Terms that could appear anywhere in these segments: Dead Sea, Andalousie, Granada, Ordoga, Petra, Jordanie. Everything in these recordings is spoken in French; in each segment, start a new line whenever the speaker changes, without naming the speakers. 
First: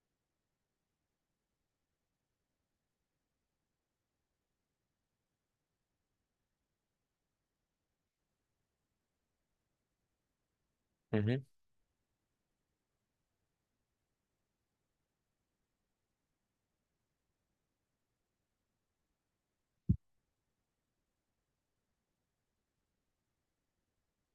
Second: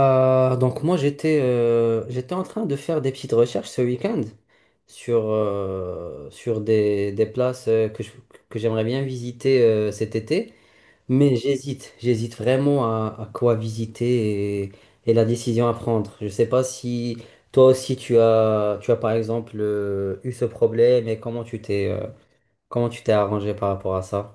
Donc moi j'étais j'étais en train de faire des petites recherches ce week-end sur, sur des places que j'aimerais bien visiter cet été, mais
Mhm,
j'hésite vraiment à quoi visiter et la décision à prendre. Je sais pas si toi aussi tu as par exemple eu ce problème et comment tu t'es arrangé par rapport à ça?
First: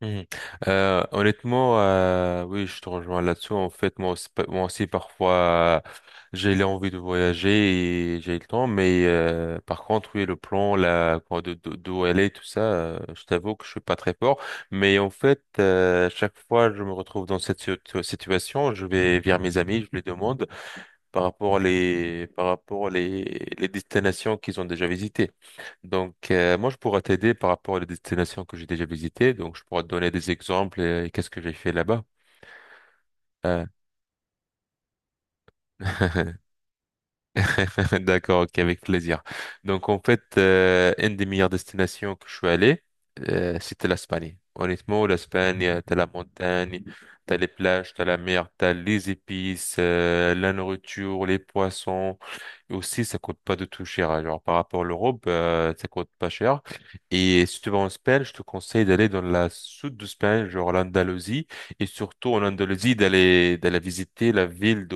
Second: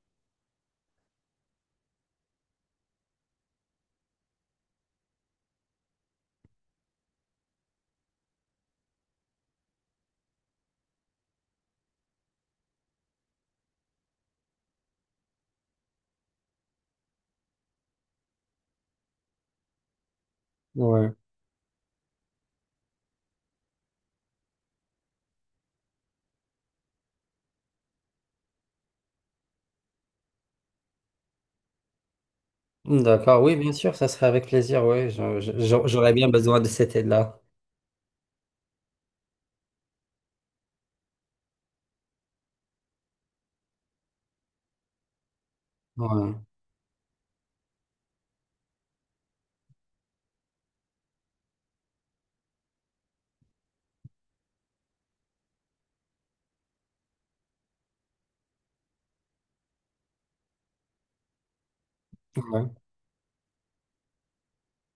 mhm. Honnêtement, oui, je te rejoins là-dessus. En fait, moi aussi, parfois, j'ai l'envie de voyager et j'ai le temps, mais par contre, oui, le plan, là, quoi, d'où aller, tout ça, je t'avoue que je suis pas très fort. Mais en fait, chaque fois, je me retrouve dans cette situation, je vais vers mes amis, je les demande.
Ouais.
Par rapport à les destinations qu'ils ont déjà visitées. Donc, moi, je pourrais t'aider par rapport à les destinations que j'ai déjà visitées. Donc, je pourrais te donner des exemples et, qu'est-ce que j'ai fait là-bas.
D'accord, oui,
Euh,
bien sûr, ça serait avec plaisir, oui. J'aurais bien besoin de cette aide-là.
d'accord, ok, avec plaisir. Donc, en fait, une des meilleures destinations que je suis allé, c'était l'Espagne. Honnêtement, l'Espagne, t'as la montagne, t'as les plages, t'as la mer, t'as les épices, la nourriture, les poissons. Aussi, ça coûte pas du tout cher. Hein. Genre, par rapport à l'Europe, ça coûte pas cher. Et si tu vas en Espagne, je te conseille d'aller dans la sud de l'Espagne, genre l'Andalousie, et surtout en
Ouais,
Andalousie, d'aller visiter la ville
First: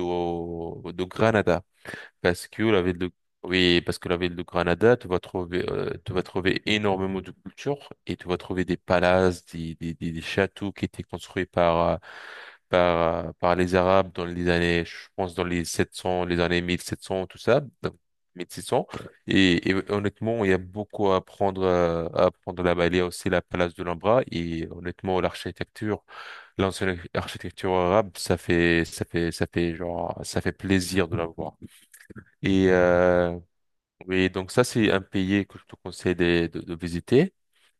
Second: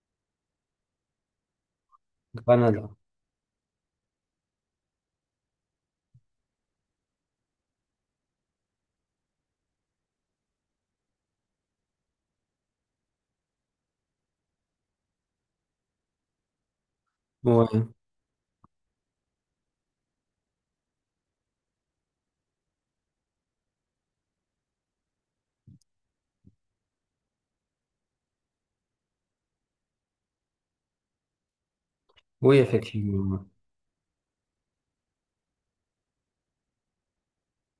de Granada. Parce que la
Granada.
ville de Oui, parce que la ville de Granada, tu vas trouver, énormément de culture et tu vas trouver des palaces, des châteaux qui étaient construits par les Arabes dans les années, je pense, dans les 700 les années 1700 tout ça,
Ouais.
donc 1600. Et honnêtement, il y a beaucoup à apprendre là-bas. Il y a aussi la place de l'Ambra et honnêtement, l'architecture, l'ancienne architecture arabe, ça fait plaisir de la voir.
Oui,
Et
effectivement.
oui, donc ça c'est un pays que je te conseille de visiter.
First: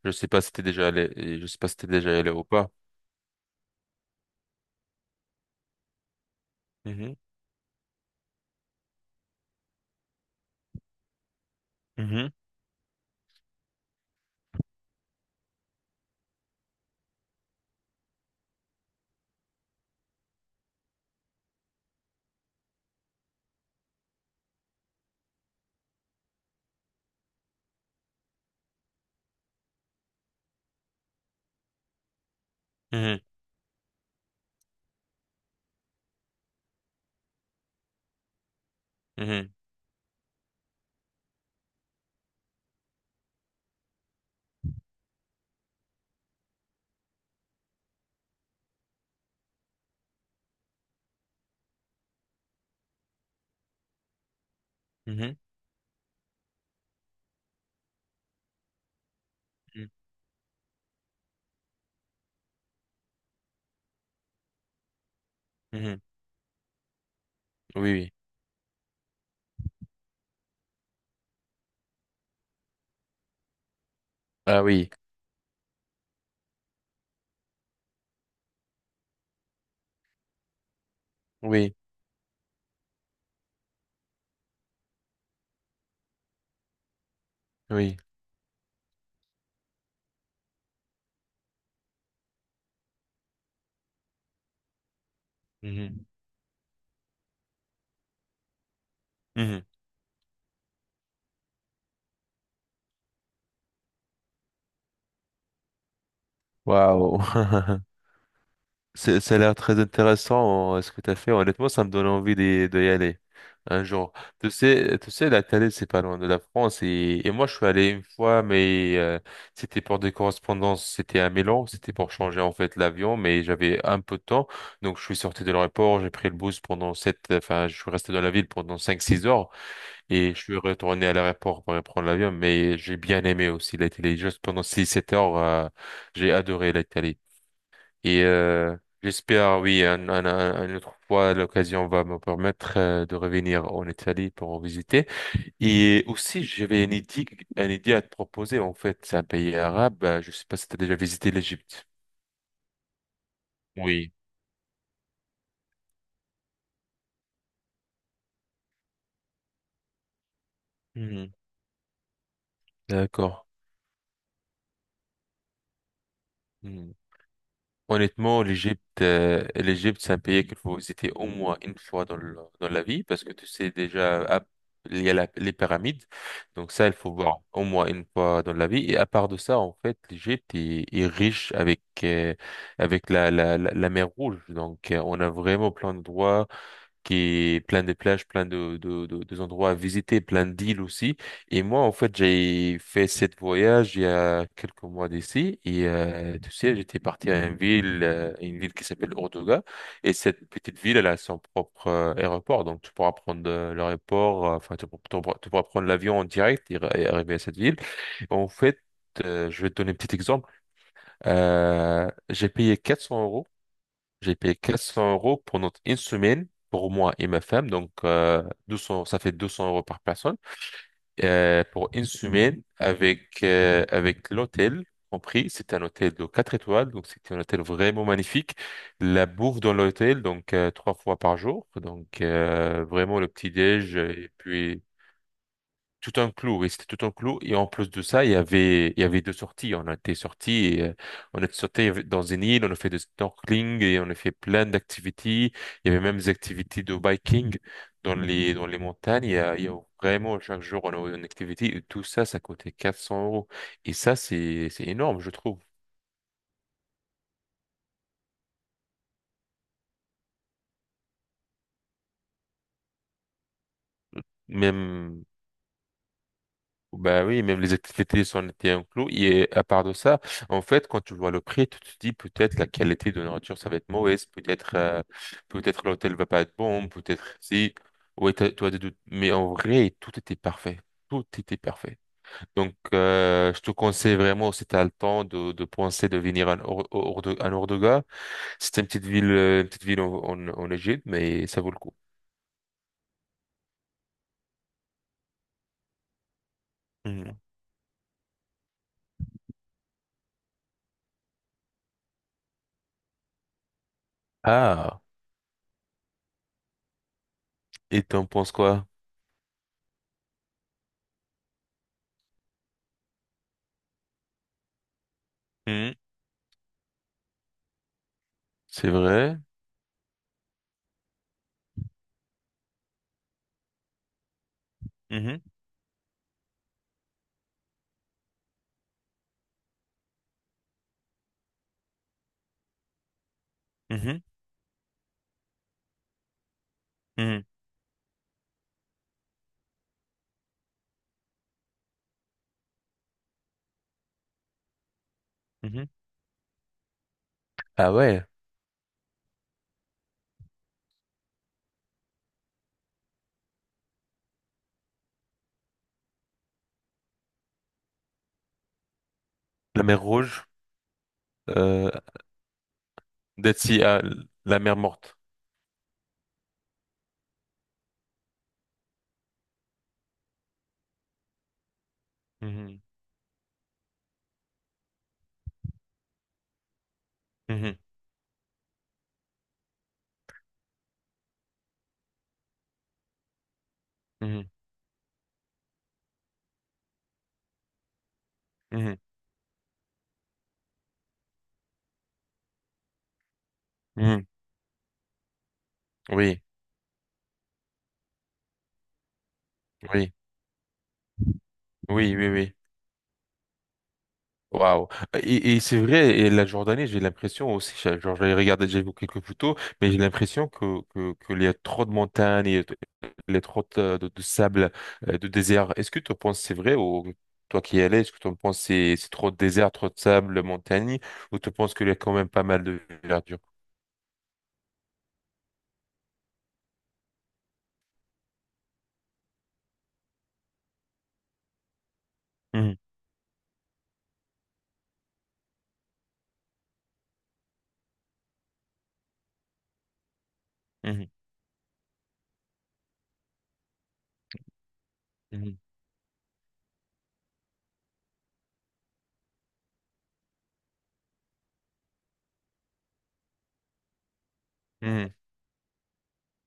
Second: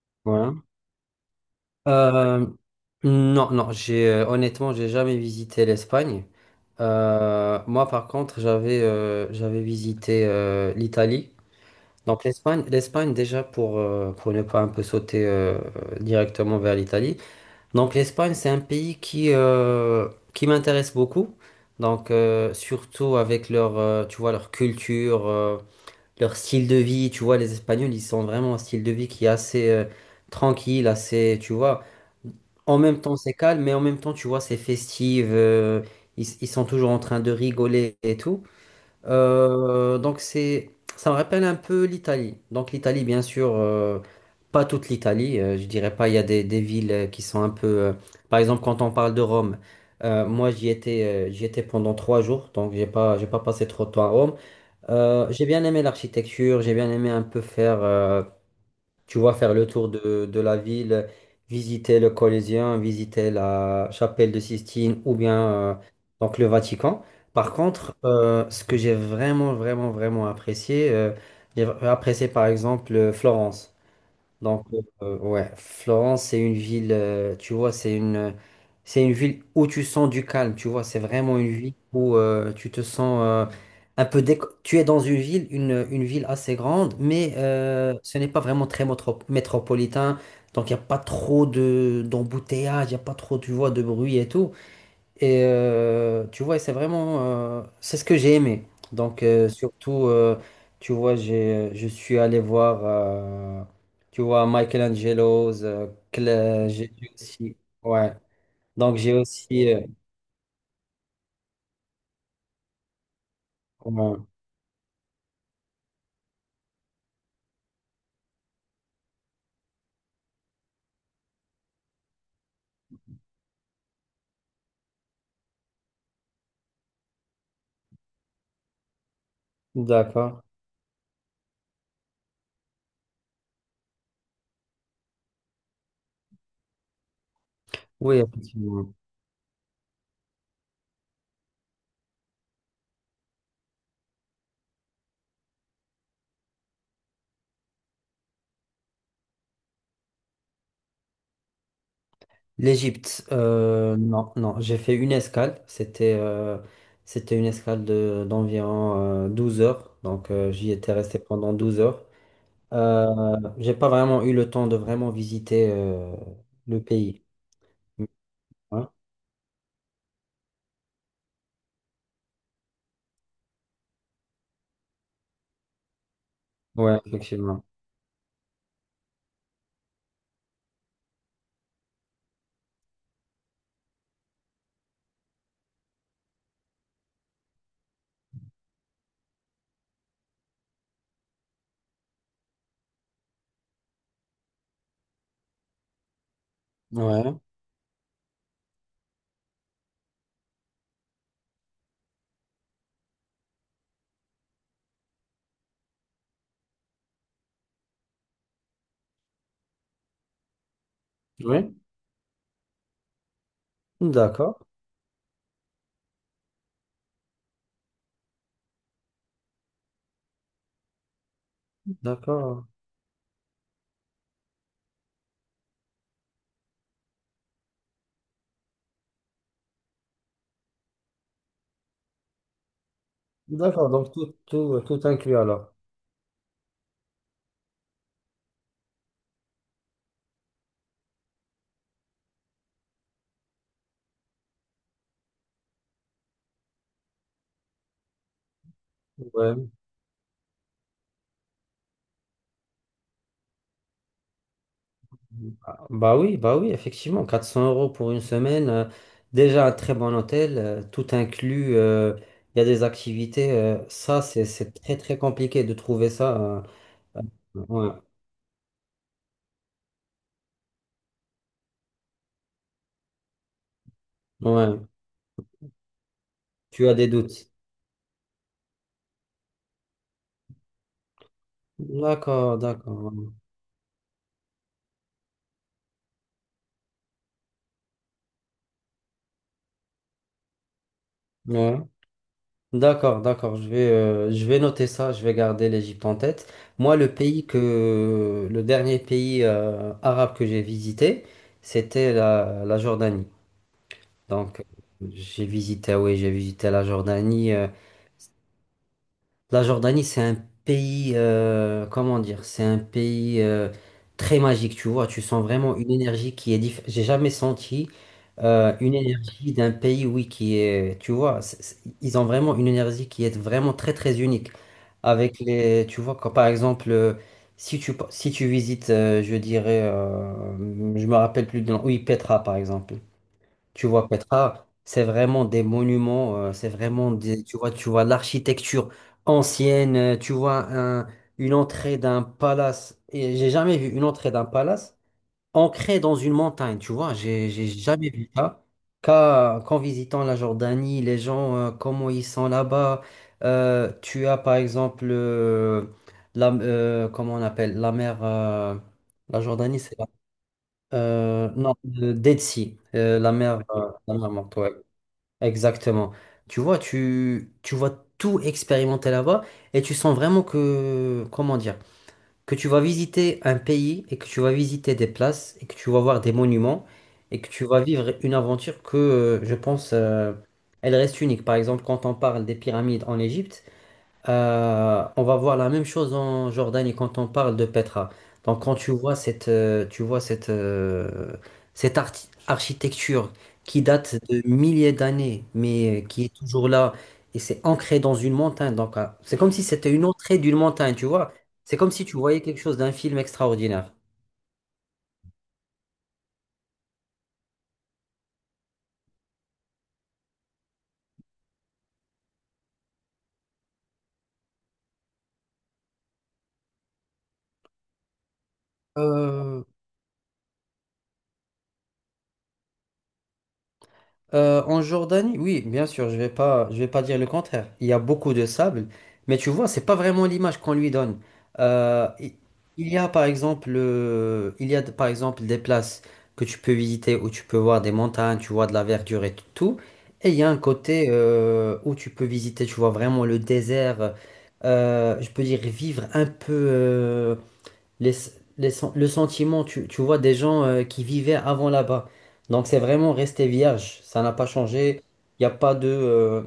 Je sais pas si
Voilà.
t'es déjà allé, et je sais pas si t'es déjà allé ou
Euh,
pas.
non, non, j'ai honnêtement, j'ai jamais visité l'Espagne.
Mhm,
Moi, par contre, j'avais j'avais visité l'Italie. Donc
mhm,
l'Espagne déjà pour ne pas un peu sauter directement vers l'Italie. Donc l'Espagne, c'est un pays qui m'intéresse beaucoup. Donc surtout avec leur tu vois leur culture. Leur style de vie, tu vois, les Espagnols, ils sont vraiment un style de vie qui est assez tranquille, assez, tu vois, en même temps
mhm,
c'est calme, mais en même temps, tu vois, c'est festif, ils sont toujours en train de rigoler et tout. Euh, donc c'est, Ça me rappelle un peu l'Italie. Donc l'Italie, bien sûr, pas toute l'Italie, je dirais pas, il y a des villes qui sont un peu, par exemple, quand on parle de Rome. Moi, j'y étais pendant 3 jours, donc j'ai pas passé trop de temps à Rome.
mhm,
J'ai bien aimé l'architecture, j'ai bien aimé un peu faire, tu vois, faire le tour
mhm,
de la ville, visiter le Colisée, visiter la chapelle de Sistine ou bien euh,
mhm, mhm.
donc le Vatican. Par
Oui,
contre,
oui.
ce que j'ai vraiment, vraiment, vraiment apprécié, j'ai apprécié par exemple Florence.
Ah
Donc,
oui,
ouais, Florence, c'est une ville, tu vois, c'est une ville où tu sens du calme, tu vois, c'est vraiment une ville
oui,
où tu te sens Tu es dans une ville, une ville assez grande, mais
oui.
ce n'est pas vraiment très métropolitain, donc il n'y a pas trop d'embouteillage, il n'y a pas trop, tu vois, de bruit et tout. Et
Mhm,
tu vois, c'est vraiment, c'est ce que j'ai aimé. Donc,
mhm.
tu vois, je suis allé voir, tu vois, Michelangelo's, j'ai
Waouh.
aussi, ouais. Donc, j'ai
Ça a l'air
aussi,
très intéressant, ce que tu as fait. Honnêtement, ça me donne envie d'y aller un jour.
ouais.
Tu sais, la Thaïlande, c'est pas loin de la France. Et moi, je suis allé une fois, mais c'était pour des correspondances. C'était à Milan. C'était pour changer, en fait, l'avion. Mais j'avais un peu de temps. Donc, je suis sorti de l'aéroport. J'ai pris le bus pendant sept, enfin, je suis resté dans la ville pendant cinq, six heures. Et je
D'accord.
suis retourné à l'aéroport pour reprendre l'avion. Mais j'ai bien aimé aussi l'Italie. Juste pendant six, sept heures, j'ai adoré l'Italie.
Oui,
Et
effectivement.
j'espère, oui, une autre fois, l'occasion va me permettre de revenir en Italie pour en visiter. Et aussi, j'avais une idée à te proposer. En fait, c'est un pays arabe. Je sais pas si tu as déjà visité l'Égypte.
L'Égypte,
Oui.
non, non, j'ai fait une escale. C'était une escale de, d'environ 12 heures. Donc, j'y étais resté
Mhm.
pendant 12 heures.
D'accord.
J'ai pas vraiment eu le temps de vraiment visiter le pays.
Honnêtement,
Ouais,
l'Égypte, c'est un pays qu'il faut visiter au moins une fois dans la vie parce que tu sais déjà, il y a les pyramides. Donc ça, il
ouais,
faut voir
effectivement.
au moins une fois dans la vie. Et à part de ça, en fait, l'Égypte est riche avec la mer Rouge. Donc on a vraiment plein d'endroits qui est plein de plages, plein des endroits à visiter, plein d'îles aussi. Et moi, en fait, j'ai fait cette voyage il y a quelques mois d'ici. Et tu sais, j'étais parti
Ouais.
à une ville qui s'appelle Ordoga. Et cette petite ville, elle a son propre aéroport. Donc, tu pourras prendre enfin, tu pourras prendre l'avion en direct et et arriver à cette ville. En fait, je vais te donner un petit exemple.
Oui.
J'ai payé 400 €, j'ai payé
D'accord,
400 € pendant une semaine pour moi et ma femme. Donc, 200, ça fait 200 € par personne. Pour une semaine
d'accord.
avec l'hôtel compris. C'est un hôtel de 4 étoiles. Donc, c'était un hôtel vraiment magnifique. La bouffe dans l'hôtel, donc, trois fois par jour. Donc, vraiment le
D'accord,
petit-déj
donc
et
tout, tout,
puis
tout inclus alors.
tout un clou, oui, c'était tout un clou. Et en plus de ça, il y avait deux sorties. On a été sortis, on a sauté dans une île, on a fait du snorkeling et on a fait plein d'activités. Il y avait même des activités de biking dans les montagnes. Il y a, il y
Ouais.
a vraiment chaque jour, on a une activité. Et tout ça, ça coûtait 400 euros. Et ça, c'est énorme, je trouve.
Bah bah oui, effectivement. 400 euros pour une semaine, déjà un très bon hôtel, tout inclus, il y a des activités. Ça, c'est très très
Même
compliqué de trouver ça.
Bah oui, même les
Ouais,
activités sont été incluses. Et à part de ça, en fait, quand tu vois le prix, tu te dis peut-être la qualité de nourriture, ça va être mauvaise, peut-être
ouais.
peut-être l'hôtel va pas être
Tu
bon,
as des
peut-être
doutes.
si. Ouais, tu as des doutes. Mais en vrai, tout était parfait. Tout était parfait.
D'accord,
Donc,
d'accord.
je te conseille vraiment, si tu as le temps, de penser de venir à à Ordoga. C'est une petite ville en Égypte, mais ça vaut
Ouais.
le coup.
D'accord, d'accord, je vais noter ça, je vais garder l'Égypte en tête. Moi,
Mhm.
le dernier pays arabe que j'ai visité, c'était la Jordanie. Donc,
Ah,
j'ai visité, ah oui, j'ai visité la Jordanie.
et t'en penses quoi?
La Jordanie, c'est un pays, comment dire, c'est un pays très magique, tu vois. Tu sens vraiment une
Mhm.
énergie qui est différente. J'ai jamais senti
C'est
une
vrai?
énergie d'un pays, oui, qui est, tu vois, ils ont vraiment une énergie qui est vraiment très, très unique. Avec
Mhm.
les, tu vois, quand par exemple, si tu visites, je dirais, je me rappelle plus de nom, oui, Petra, par exemple. Tu vois,
Mhm.
Petra, c'est vraiment des monuments, c'est vraiment des,
Mhm,
tu vois l'architecture ancienne, une entrée d'un palace. Et j'ai jamais vu une entrée d'un palace
mhm.
ancrée dans une montagne, tu vois, j'ai
Ah
jamais
ouais,
vu ça. Qu'en visitant la Jordanie, les gens, comment ils sont là-bas. Tu as par exemple, la, comment on appelle, la mer, la Jordanie,
la
c'est
mer Rouge,
non,
euh,
de Dead Sea,
Dead Sea, ah,
la mer morte,
la
ouais.
mer Morte.
Exactement. Tu vois, tu vas tout expérimenter là-bas et tu sens vraiment que, comment dire, que tu vas
Mhm,
visiter un pays et que tu vas visiter des places et que tu vas voir des monuments et que tu
mhm,
vas vivre une aventure que, je pense, elle reste unique. Par exemple, quand on parle des pyramides en Égypte,
mhm,
on va voir la même chose en Jordanie quand on parle de Petra. Donc quand
mhm,
tu vois cette, cette architecture qui date
mhm.
de milliers d'années, mais qui est
Oui,
toujours là, et c'est ancré dans une montagne. Donc c'est comme si c'était une
oui,
entrée d'une montagne, tu vois. C'est comme si
oui,
tu
oui,
voyais
oui.
quelque chose d'un film extraordinaire.
Waouh. Et c'est vrai, et la Jordanie, j'ai l'impression aussi, genre j'ai regardé, j'ai vu quelques photos, mais j'ai l'impression que il y a trop de montagnes, et y il y a trop de sable, de désert. Est-ce que tu penses que c'est vrai ou toi qui y allais, est-ce que tu penses que c'est trop de
Euh,
désert, trop de sable, montagne, ou tu penses qu'il y a quand même pas mal de verdure?
En Jordanie, oui, bien sûr, je vais pas dire le contraire. Il y a beaucoup de sable, mais tu vois, c'est pas vraiment l'image qu'on lui donne. Euh, i- il y a par exemple, il y a par exemple des places que tu peux visiter où tu peux voir des montagnes, tu vois de la verdure et tout. Et il y a un côté
Mhm,
où tu peux visiter, tu vois vraiment le désert. Je peux
mhm,
dire vivre un peu. Les- le sentiment, tu vois, des gens qui vivaient avant là-bas. Donc c'est vraiment resté vierge, ça n'a pas changé.
mhm,
Il n'y a pas de,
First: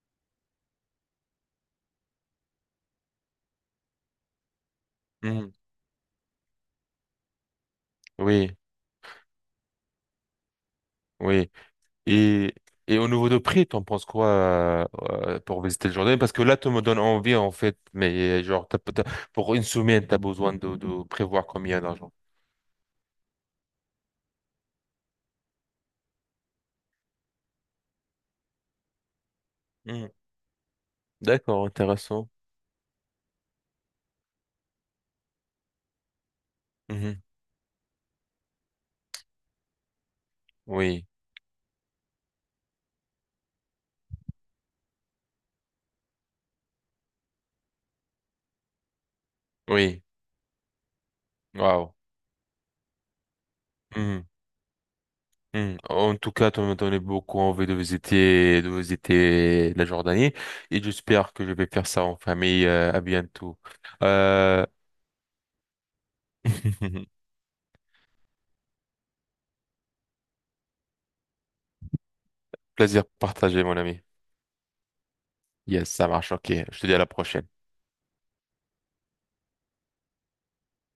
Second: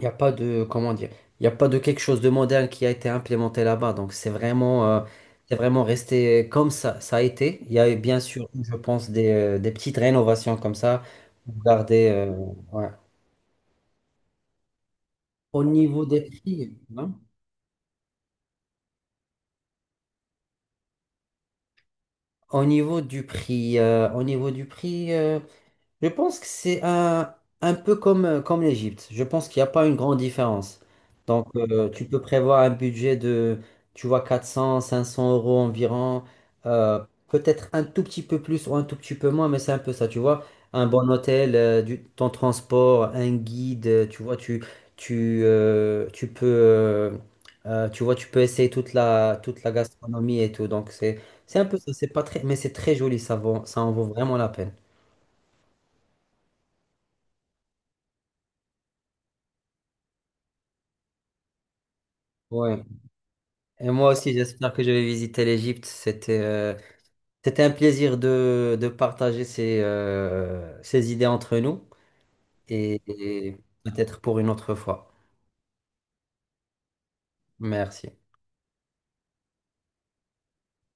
comment dire, il n'y a pas de quelque chose de moderne qui a été implémenté là-bas. Donc
mhm.
c'est vraiment resté comme ça a été. Il y a bien sûr,
Oui,
je pense, des petites rénovations comme ça
oui.
pour garder.
Et,
Ouais.
et au niveau de prix, t'en penses quoi pour
Au
visiter le
niveau
Jordanie.
des
Parce que là, tu
prix,
me donnes
hein,
envie, en fait, mais genre, pour une semaine, tu as besoin de prévoir combien d'argent.
au niveau du prix, je pense que un peu comme, comme l'Égypte. Je pense qu'il n'y a pas une
Mhm.
grande différence. Donc,
D'accord,
tu peux
intéressant.
prévoir un budget de, tu vois, 400, 500 euros environ. euh,
Mhm.
Peut-être un tout petit peu plus ou un tout petit peu moins, mais c'est un peu ça, tu vois. Un
Oui,
bon hôtel, ton transport, un guide, tu vois, tu peux, tu vois, tu peux essayer toute toute la
oui.
gastronomie et tout. C'est un peu ça.
Waouh.
C'est pas très, mais c'est très joli. Ça en vaut
Mhm,
vraiment la peine.
mhm. En tout cas, tu me donnes beaucoup envie de visiter la Jordanie et j'espère que je vais faire ça en famille.
Ouais.
À bientôt.
Et moi aussi,
Euh...
j'espère que je vais visiter l'Égypte. C'était c'était un plaisir de partager ces, ces idées entre nous
Plaisir
et
partagé, mon ami.
peut-être pour une autre fois.
Yes, ça marche. Ok, je te dis à la prochaine.
Merci.